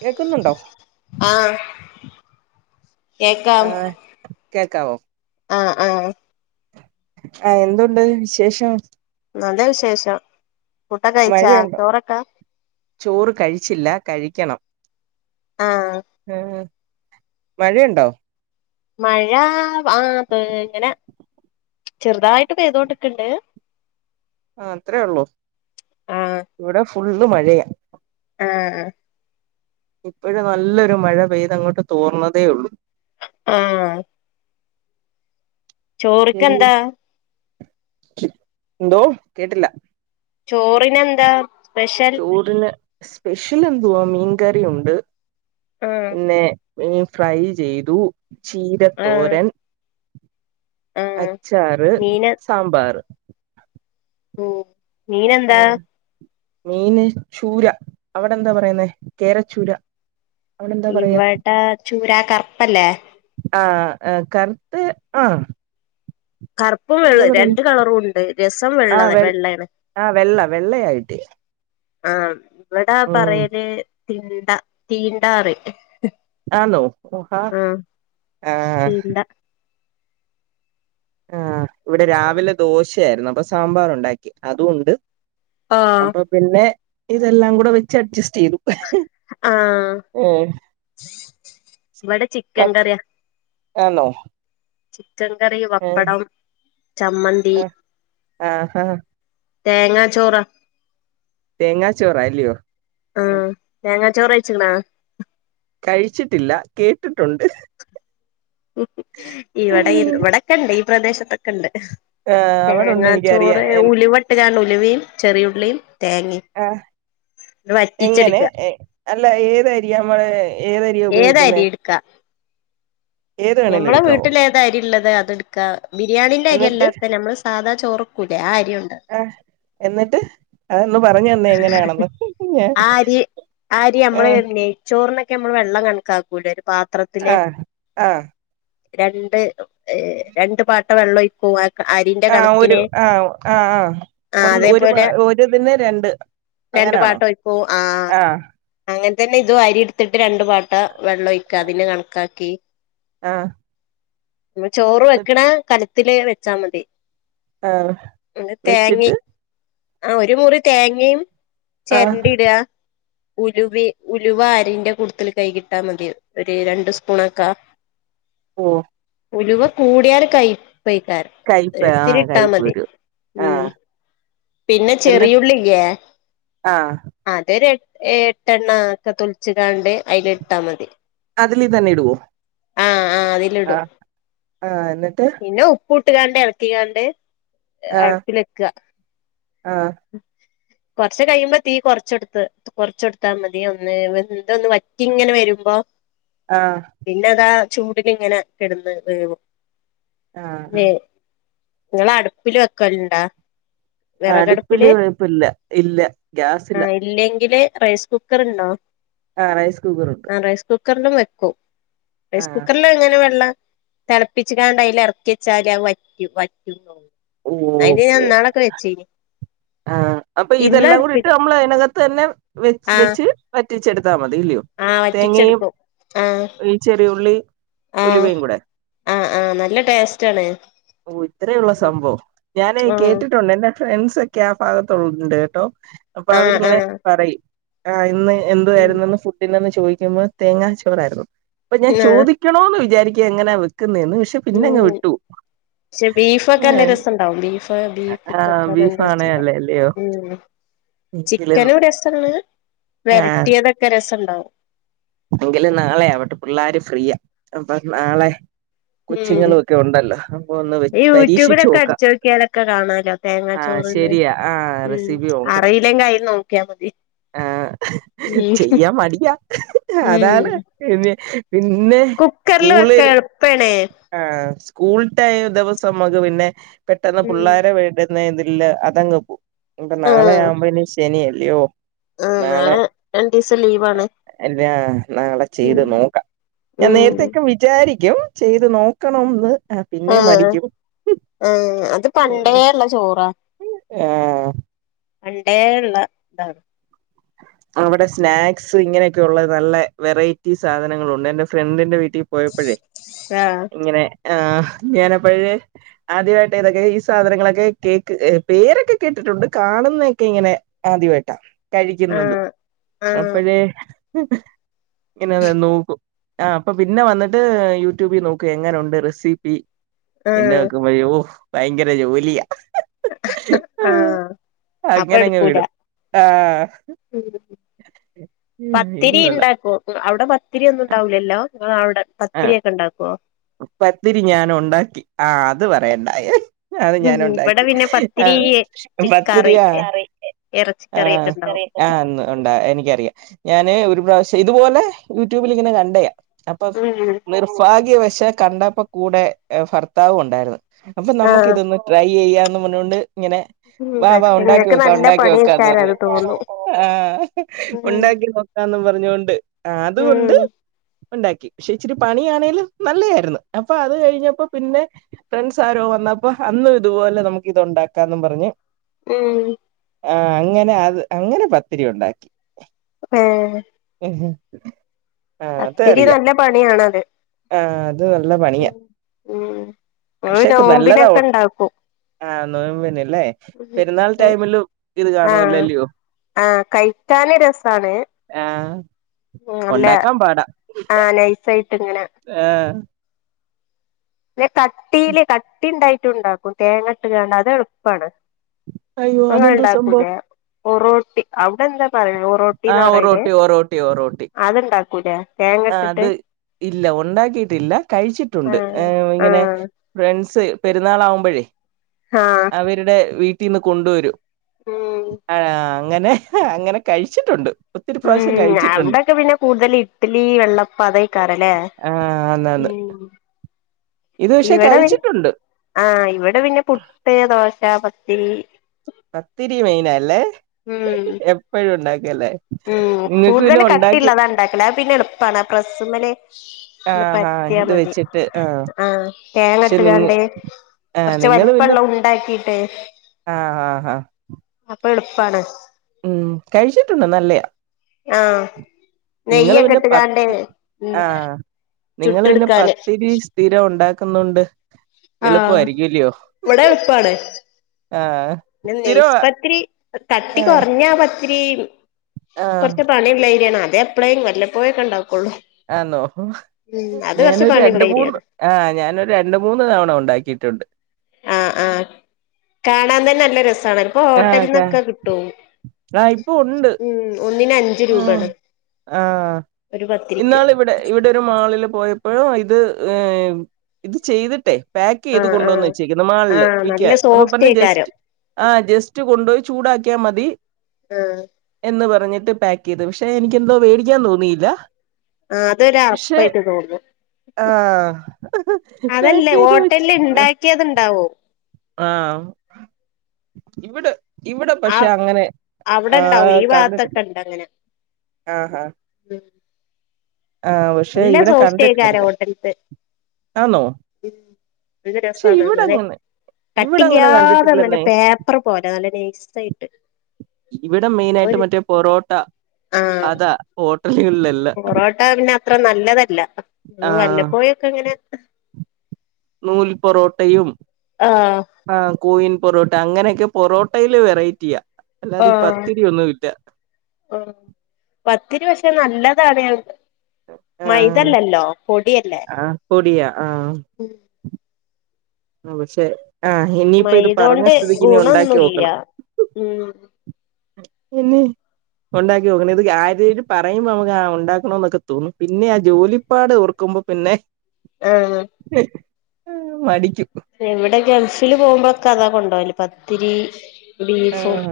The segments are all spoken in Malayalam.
കേക്കുന്നുണ്ടോ ആഹ് കേക്കാം ആ കേക്കാവോ ആ ആഹ് ആ എന്തുണ്ട് വിശേഷം? നല്ല വിശേഷം ഫുഡോക്കെ കഴിച്ചാ മഴയുണ്ടോ ചോറൊക്കെ ചോറ് കഴിച്ചില്ല കഴിക്കണം ആഹ് ആഹ് മഴയുണ്ടോ മഴാ ആഹ് പെ ഇങ്ങനെ ചെറുതായിട്ട് പെയ്തോണ്ട്ക്ക്‌ണ്ട് അത്രേ ള്ളു ആഹ് ഇവിടെ ഫുള്ള് മഴയാ ആ ഇപ്പോഴും നല്ലൊരു മഴ പെയ്തങ്ങോട്ട് തോർന്നതേ ഉള്ളു ആ ചോറ്ക്കെന്താ എന്തോ കേട്ടില്ല ചോറിന് എന്താ സ്പെ വുഡിന് സ്പെഷ്യലെന്തുവാ മീൻകറി ഉണ്ട് ആഹ് പിന്നെ മീൻ ഫ്രൈ ചെയ്തു ആഹ് ചീരത്തോരൻ ആഹ് അച്ചാറ് മീന് സാമ്പാറ് ഉം മീനെന്താ ഉം മീന് ചൂര അവിടെന്താ പറയ്ന്നേ കേരച്ചൂര അവിടെ എന്താ പറയാ ഇവിടെ ചൂരാ കറ്പ്പല്ലേ? ആഹാ കറ്ത്ത് ആഹ കറ്പ്പും വെള്ളം രണ്ട് കളറുംണ്ട് രസം വെള്ള ആഹ് വെ വെള്ളയാണ്. ആഹ് വെള്ള വെള്ളയായിട്ട് ആഹാ ഇവിടാ ഉം പറയല് തിണ്ട തീണ്ടാറിം ആന്നോ ഹുഹാ ആഹ് ആഹാ തീണ്ട ആഹ ഇവിടെ രാവിലെ ദോശയായിരുന്നു അപ്പൊ സാമ്പാറു ണ്ടാക്കി അതുംണ്ട് ആഹ് അപ്പൊ പിന്നെ ഇതെല്ലാം കൂടെ വെച്ച് അഡ്ജസ്റ്റ് ചെയ്തു ആഹാ ഏഹ് വടെചിക്കൻ കറിയാ. ആണോ ചിക്കൻകറി വപ്പടം ചമ്മന്തി ആഹ് ആഹാ തേങ്ങാ ചോറാ. തേങ്ങാച്ചോറ അല്ലയോ? തെങ്ങാ ചോറ്ച്ചിക്ക്‌ണാ കഴിച്ചിട്ടില്ല കേട്ടിട്ടുണ്ട്. ഹ് ഉംഹും ഇവടെ ഇവിടെൊക്കെണ്ട് ഈ പ്രദേശത്തൊക്കെണ്ട്. ആഹ് അവിടുണ്ട് തേങ്ങാ എനിക്കറിയാ ചോറ് എൻ ഉലുവട്ട്കാണ്ട് ഉലുവിം ചെറിയുള്ളിം തേങ്ങിം ആ എങ്ങനെ അല്ല ഏതരിയാ മള് ഏത് അരിട്ക്കാ ഏത് വേണേലും ഞമ്മളെ എടുക്കാവോ വീട്ടില് ഏത് അരിള്ളത് അത്ട്ക്കാ ബിരിയാണിന്റെ എന്നിട്ട് അരിയല്ലാത്ത നമ്മള് സാധാ ചോറ്ക്കൂലേ ആ അരിണ്ട്. ആഹ് എന്നിട്ട് അതൊന്ന് പറഞ്ഞന്നേ എങ്ങനെയാണെന്ന് ഞാൻ ആ അരി ആ അരി നമ്മള് ആഹ് നെയ്ച്ചോറിനൊക്കെ നമ്മള് വെള്ളം കണക്കാക്കൂല ഒരു പാത്രത്തില് ആഹ് ആഹ് രണ്ട് രണ്ട്പാട്ട വെള്ളം ഒഴിക്കുംവറ്റ ആഹാ ഒരു ആഹാ ആ ആ ആ ഒ ഒരു അതേപോലെ ഒരുതിന് രണ്ട് രണ്ട് അങ്ങനാണോ പാട്ടം ഒഴിക്കും. ആ ആഹ് അങ്ങനെ തന്നെ ഇത് അരിട്ത്തിട്ട് രണ്ട് പാട്ടം ട്ടവെള്ളം ഒഴിക്ക അതിന് കണക്കാക്കി ആഹ് മ്മചോറ് വെക്കണ കലത്തില് വെച്ചാ മതി ആഹാ ന്നെ തേങ്ങിം ആ ഒരു മുറി തേങ്ങിം ആഹ് ചെരണ്ടി ഇടാ ഉലവി ഉലുവ അരിന്റെ കൂട്ത്തില് കൈ കിട്ടാമതി ഒരു രണ്ട് സ്പൂണൊക്ക ഹൊ ഉലുവ കൂടിയാല് കയ്പ്പ് കയിപ്പയ്ക്കാരംഓര്ത്തിരി ആഹ് ഇട്ടാ കയ്പ്പ് മതി വരും ഉം ആഹ് പിന്നെ എന്നിട്ട് ചെറിയുള്ളില്യെ ആഹ് അതൊര് എ എട്ടെണ്ണ ഒക്കെ തൊൽച്ച് കാണ്ട് അയില്ട്ടാമതി അതിലിതന്ന ഇടുവോ? ആഹ് ആ് അതിലിടും ആഹ് ആഹ് എന്നിട്ട് പിന്നെ ഉപ്പുട്ട്കണ്ട് ഇളക്കി കാണ്ട് അടുപ്പിലെക്ക ആഹാ കൊറച്ച് കഴിയുമ്പോ തീ കൊറച്ച്ട്ത്ത്. കൊറച്ച്ടുത്താ മതി ഒന്ന് വെന്തൊന്ന് വറ്റിങ്ങനെ വരുമ്പോ ആഹാ പിന്നെതാ ചൂടിന് ഇങ്ങനെ കിടന്ന് വേകും ആഹ് വേ ങ്ങള അടുപ്പില് വെക്കല്ണ്ടാ വിറകടു ല് വയ്പ്പല്ല ഇല്ല ഗ്യാസ ഇല. ആഹ് ഇല്ലെങ്കില് റൈസ് കുക്കർ ഉണ്ടോ? ആ റൈസ് കുക്കർ ഉണ്ട് റൈസ് കുക്കറിലും വെക്കും റൈസ് ആഹ് കുക്കറില് എങ്ങനെ വെള്ള തിളപ്പിച്കാണ്ട് അതിൽ ഇറക്കി വച്ചാല് അത് വറ്റും അയിന് ഞാൻ ഇന്നാളൊക്കെ വെച്ചിനി ആഹ അപ്പൊ ഇതെല്ലാം കൂടിട്ട് നമ്മൾ അതിനകത്ത് തന്നെ വെച്ച് ആഹ് വെച്ച് വറ്റിച്ചെടുത്താൽ മതി ഇല്ലയോ ആഹ് തേങ്ങയും വറ്റിച്ചെടുക്കും ഈ ചെറിയുള്ളി ആഹ ഉലുവയും കൂടെ ആഹ ആഹ നല്ല ടേസ്റ്റ് ആണ് ഓ ഇത്രയ ഉള്ളോ സംഭവം ഞാനെ ആഹ് കേട്ടിട്ടുണ്ട് എന്റെ ഫ്രണ്ട്സ് ഒക്കെ ആ ഭാഗത്തള്ളണ്ട് കേട്ടോ അപ്പൊ ആഹ് അവരിങ്ങനെ ആഹ് പറയും ആ ഇന്ന് എന്തു ഉം ആയിരുന്നെന്ന് ഫുഡിനെന്ന് ചോദിക്കുമ്പോ തേങ്ങാ ചോറായിരുന്നു അപ്പൊ ഞാൻ ആഹ് ചോദിക്ക ക്കണോ എന്ന് വിചാരിക്കാ എങ്ങനാ വെക്കുന്നതന്ന് പക്ഷെ ഉ പിന്നങ്ങ് വിട്ടു പക്ഷെ ബീഫൊക്കെ നല്ല ഏഹ് രസംഇണ്ടാവും ബീഫ് ആഹ് ബീഫ്ക്കെക്ക നല്ല ബീഫാണേ ര അല്ലേ അല്ലയോ ഉം എങ്കിലും ചിക്കനും രെസാണ് വെരട്ടി ഇതൊക്ക രസംണ്ടാവും എങ്കിലെ നാളെയാവട്ടെ പിള്ളാര് ഫ്രീയാ അപ്പൊ നാളെ ഉം കൊച്ചുങ്ങളും ഒക്കെ ഉണ്ടല്ലോ അപ്പ ഒന്ന് ഈ പരീക്ഷിച്ചു യൂട്യൂബിലൊക്കെ നോക്കാം അടിച്ചോക്കിയാലൊക്കെ കാണാലോ ആഹ തേങ്ങാച്ചോറ്ന്ന് ശരിയാ ആഹ ഉം റെസിപി നോക്കണം അറിയില്ലെങ്കി അയിൽ നോക്കിയാ മതി ആഹ ഉം ചെയ്യാൻ മടിയാ ഉം അതാണ് പിന്നെ പിന്നെ സ്കൂള പെണേ ആ സ്കൂള ടൈമ് ദിവസം നമുക്ക് പിന്നെ പെട്ടെന്ന് ഉം പിള്ളേരെ വീ ഇതില് അതങ്ങ് പോവും ഇപ്പ നാളെ ആവുമ്പോ ശനി അല്ലയോ ആഹ നാളെ രണ്ടു ദിവസം ലീവാണ്. അല്ലാ നാളെ ഉം ചെയ്ത് നോക്കാം. ഞാൻ ഉം നേരത്തേക്കെ വി വിചാരിക്കും ചെയ്ത് നോക്കണംന്ന് പിന്നേം മടിക്കും ആഹ അത് പണ്ടേള്ള ചോറാ ആഹ പണ്ടേ ഉള്ള ഇതാണ് അവിടെ സ്നാക്സ് ഇങ്ങനെയൊക്കെ ഉള്ള നല്ല വെറൈറ്റി സാധനങ്ങളുണ്ട് എന്റെ ഫ്രണ്ടിന്റെ വീട്ടിൽ പോയപ്പോഴേ ആഹ് ഇങ്ങനെ ആ ഞാനപ്പോഴേ ആദ്യമായിട്ട് ഇതൊക്കെ ഈ സാധനങ്ങളൊക്കെ കേക്ക് പേരൊക്കെ കേട്ടിട്ടുണ്ട് കാണുന്നതൊക്കെ ഇങ്ങനെ ആദ്യവായിട്ടാ. കഴിക്കുന്നതും ആഹ് അപ്പോഴേ ഇങ്ങനെ നോക്കും. ആ അപ്പൊ പിന്നെ വന്നിട്ട് യൂട്യൂബിൽ നോക്കു എങ്ങനെുണ്ട് റെസിപ്പി. ആഹ് എന്നെ ആഹ് വെക്കുമ്പോഓ ഭയങ്കര ജോലിയാ. ആഹ് അപ്പൊ അങ്ങനെങ്ങ് എടുക്കൂല വിടും. ആ ഇത് പത്തിരി ഇണ്ട കൊള്ളാം അവിടെ പത്തിരി ഒന്നും ഉണ്ടാവില്ലല്ലോ ഇങ്ങളെ അവ്ടെ ആഹ് പത്തിരിയൊക്കെ ഇണ്ടാക്കുവോ പത്തിരി ഞാൻ ഉണ്ടാക്കി ആ് അത് പറയണ്ടായ. അത് ഞാൻ ഉം ഇവിടെ ഉണ്ടാക്കി പിന്നെ പത്തിരി കറി പത്തിരിയാ ഇറച്ചിക്കറിയൊക്കെ ഉണ്ടാവും. ആഹ അന്ന് ഉണ്ടാ എനിക്കറിയാം ഞാന് ഒരു പ്രാവശ്യം ഇതുപോലെ യൂട്യൂബിൽങ്ങനെ കണ്ടയാ. അപ്പൊ ഉം നിർഭാഗ്യവശ കണ്ടപ്പോ കൂടെ ഭർത്താവും ഉണ്ടായിരുന്നു. അപ്പൊ നമ്മുക്ക് ആഹ് ഇതൊന്ന് ട്രൈ ചെയ്യാന്ന് പറഞ്ഞോണ്ട്. ഇങ്ങനെ വാ വാ പക്ഷെ ഉണ്ടാക്കി നിങ്ങൾക്ക് നോക്കാ നല്ല ഉണ്ടാക്കി നോക്കാ ന്ന് പണിയെക്കാരം പറഞ്ഞ് അത് തോന്നും ആഹ ഉം ഉണ്ടാക്കി നോക്കാം ന്ന് പറഞ്ഞൊണ്ട് അതൊണ്ട്. ഉം ഉണ്ടാക്കി പക്ഷെ ഇച്ചിരി പണിയാണെലും നല്ലതായിരുന്നു. അപ്പൊ അത് കഴിഞ്ഞപ്പോ പിന്നെ. ഫ്രണ്ട്സ് ആരോ വന്നപ്പോ അന്നും ഇതുപോലെ നമുക്ക് ഇത് ഒണ്ടാക്കാന്നും പറഞ്ഞ് ഉം ആ അങ്ങനെ അത് അങ്ങനെ പത്തിരി ഉണ്ടാക്കി. പഹോ ഉം അത്തിരി നല്ല പണിയണത്. ആഹ അത് നല്ല പണിയാ ഉം ഞങ്ങള് പക്ഷേക് നല്ലതാ നോമ്പിനൊക്കെ ഇണ്ടാക്കും ആഹ നോബിന് ല്ലേ പെരുന്നാൾ ടൈമില് ഇത് കാണുല്ലല്ലിയോ. ആഹ കഴികന് രസാണ്. ആഹ് നല്ല ആഹ നൈസ് ആയിട്ട്. ഇങ്ങനെ ആഹ് കട്ടില് കട്ടിയിടും ഉണ്ടായിട്ടുണ്ടാക്കും തേങ്ങട്ട് കങണ്ട് അത് എളുപ്പാണ്. അയ്യോ ഇങ്ങള് അതെന്തോ സംഭവം ഉണ്ടാക്കൂലോ ബുറോട്ടി. അവിടെ എന്താ പറയ റോട്ടി ആ ന്ന്പറയില് ഒറോട്ടി ഒറോട്ടി ഒറോട്ടി അത്ണ്ടാക്കൂലൊ? ആ അത് ഇല്ല ഉണ്ടാക്കിയിട്ടില്ല കഴിച്ചിട്ടുണ്ട്. ആഹ് ഏ ഇങ്ങനെ ആഹ് ഫ്രൻസ് പെരുന്നാൾ ആവുമ്പോഴേ. ആഹ് രുടെ വീട്ടിൽന്ന് കൊണ്ടുവരും. ഉം ആ അങ്ങനെ അങ്ങനെ കഴിച്ചിട്ടുണ്ട്. ഒത്തിരി പ്രാവശ്യം ഉം കഴിച്ചിട്ടുണ്ട് അവിടെക്കെ പിന്നെ കൂടുതൽ ഇഡലി, വെള്ളപ്പം, അത് അയികരംലോ? ആഹ് അന്ന്. ഇവിടെ പിന്ന ആ ഇവിടെ പിന്നെ പുട്ട്, ദോശ, പത്തിരി, പത്തിരി മെയിന അല്ലേ. ഉം എപ്പഴും ഉണ്ടാക്കല്ലേ? ഉം നിങ്ങക്ക് പിന്നെ കൂടുതല് ഉണ്ടാക്കി കട്ടിളത് ഇണ്ടാക്കല് അത് പിന്നെ എളുപ്പാണ്. പ്രസ്സ്മ്മല്. ഒന്ന് ആഹാ പരതിയാ ഇത് മതി വെച്ചിട്ട് ആ ആഹ തേങ്ങ പക്ഷെ നിങ്ങ ഇട്ങട്. ആ കുറച്ച് വലിപ്പള്ള ഉണ്ടാക്കിട്ട്. ആഹ് ആഹ് ആഹ് അപ്പൊ എളുപ്പാണ്. ഉം കഴിച്ചിട്ടുണ്ട്. നല്ലയ ആഹ നെയ്യൊക്കെ പിന്നെ ഇട്ട്ങ്ങണ്ട്. പത്ത് ആ നിങ്ങള് പിന്നെ പത്തിരി സ്ഥിരം ഉണ്ടാക്കുന്നുണ്ട്. ആഹ് എളുപ്പമായിരിക്കലയോ. ഇവിടെ ആഹ് നൈസ് പത്തിരി കട്ടി കുറഞ്ഞാപത്തിരി. ആ കൊറച്ച് പണിള്ളഏരിയാണ് അതെ എപ്പെയും വല്ലപ്പോയേക്കെ ഉണ്ടാക്കുള്ളൂ. ആന്നോ ഞാനൊരൂ പണിയുള്ള രണ്ട്, മൂന്ന് ഏരിയാണ് ആഹ് ഞാനൊരു രണ്ട്, മൂന്ന് തവണ ഉണ്ടാക്കിയിട്ടുണ്ട്. ആഹ് ആഹ് കാണാൻതന്നെ നല്ല രസമ ഇപം ആഹ് ക ഹോട്ടലിന്നൊക്കെകിട്ടും. ഉം ഒന്നിന് അഞ്ച ഉം ആഹ് ഒരു പത്തിരിക്ക് ഇന്നാളിവിടെ ഇവിടൊരു മാളില് പോയപ്പോഴു. ഇത് ഇത്ചെയ്തിട്ടേ പാക്കെയ്ത് ആഹ് ആഹ് കൊണ്ടുവന്നവെച്ചേക്കുന്നു മാളില് ആഹ് നല്ല വിക്കാൻ അപ്പൊ പറഞ്ഞ് ജസ്റ്റ് സോഫ്റ്റേക്കാരം ആഹ് ജസ്റ്റ്കൊണ്ടൊയി ചൂടാക്കിയാമതി. ആഹ് എന്ന്പറഞ്ഞിട്ട്. പാക്ക്യ്ത് പക്ഷെ എനിക്ക്എന്തോ വേടിക്കാൻതോന്നിയില്ല. ആ അതൊരു അറപ്പായിട്ട് തോന്നും. ആഹ് ഹ്ഹ് പേകേയിത്. വേ ഇണ്ടാക്കിയത് ഉണ്ടാവും. ആഹ് ഇവിടെ ഇവിടെ ആഹ് പക്ഷെഅങ്ങനെ അവിടെ ആ ഇണ്ടാവും ഈ കണ്ടിട്ടില്ല. ഭാഗത്തൊക്കെ ഇണ്ട് അങ്ങനെ ആഹ് ഹാ ആഹ് പക്ഷെ നല്ലാ ഇവിടെ കണ്ടിട്ടില്ല സോഫ്റ്റായിക്കാരം ഇതിനെ ഹോട്ടൽത്തെ ആന്നോ മ്മ് പക്ഷെ രസണ് ഇവിടെ [unintelligible] അങ്ങനെ ഇവിടെ അങ്ങനെ കട്ടില്യാതെ കണ്ടിട്ടില്ലെന്നേ നല്ലപേപ്പറ്പോലെ നല്ലനൈസ്സായിട്ട് ഇവിടെ മെയിനായിട്ട്മറ്റേ പൊറോട്ട അതാ ഹോട്ടലുകളിലല്ലാ പൊറോട്ടാപിന്നെ അത്രനല്ലതല്ല ആഹ് വല്ലപ്പോയൊക്കെങ്ങനെ നൂൽ പൊറോട്ടയും ആഹ് ആഹ് കോയിൻപൊറോട്ട അങ്ങനെയൊക്കെപൊറോട്ടയില് വെറൈറ്റിയാ അല്ലാതെപത്തിരിയൊന്നുംല്ല ആ പത്തിരിപക്ഷെ നല്ലതാണ് ഞ ആഹ് മൈദല്ലല്ലോ പൊടിയല്ലേ? ആഹ് പൊടിയാ ആഹ് ആപക്ഷെ ആ ഇനിയിപ്പോ ഇത് മൈദോണ്ട് പറഞ്ഞസ്ഥിതിക്ക് ഗുണൊന്നുല്ല ഇനിഉണ്ടാക്കിഓക്കണം ഉം എന്നെ ഉണ്ടാക്കിനോക്കണം ഇത് ആരേലുംപറയുമ്പോ നമ്മക്ക് ആ ഉണ്ടാക്കണോന്നൊക്കെതോന്നും പിന്നെആ ജോലിപ്പാട് ഓ ർക്കുമ്പോ പിന്നെ ആഹ് മടിക്കും ഇവിടെ ഗൾഫില് പോകുമ്പോളൊക്കെ അതാകൊണ്ടൊവല് പത്തിരി ബീഫും ആഹ്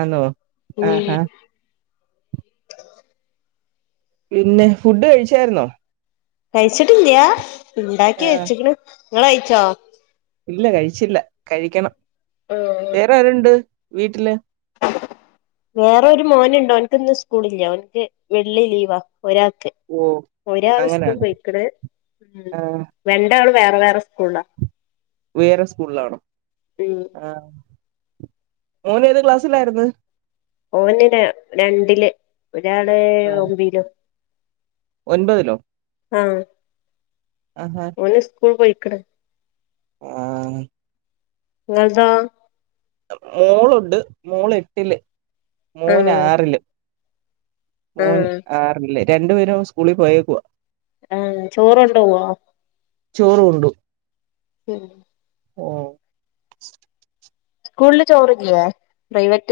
ആന്നോ ഉം ആഹാ പിന്നെ ഫുഡ്കഴിച്ചായിരുന്നോ? കഴിച്ചിട്ടില്യാ ആ ഉണ്ടാക്കിവെച്ച്ക്ക്ണ് ങ്ങള് കയിച്ചോ? ഇല്ലകഴിച്ചില്ല കഴിക്കണം ആഹ് വേറെആരുണ്ട് വീട്ടില്? വേറെഒരു മോനുണ്ട് ഓൻക്ക്ന്ന്സ്കൂളില്ല ഓൻക്ക് വെള്ളിലീവാ ഒരാൾക്ക് ഓ ഒരാള്സ്കൂൾ അങ്ങനെയാണ് പോയിക്ക്ണ് ഉം ആ രണ്ടാളും വേറെ വേറെ സ്കൂളാ വെറെ സ്കൂളാണേ ഉം ആ മോന്ഏത് ക്ലാസ്സിലായിരുന്നു ഓന് ര രണ്ടില് ഒരാള് ആ ഒമ്പീലും ഒൻപതിലോ? ആഹ് ആഹാ ഓല് സ്കൂൾ പോയിക്ക്ണ് ആഹ് ഇങ്ങൾ തോ മോളുണ്ട് മോള് എട്ടില് മോന് ആഹ് ആറില് മോൻ ആഹ് ആർല് രണ്ട് പേരും സ്കൂളിൽ പോയേക്കുവാ ആഹ് ചോറണ്ടോ വോ ചോറ് ഉണ്ട് ശരി മ് സ്കൂളില് ചോറില്ലേ പ്രൈവറ്റ്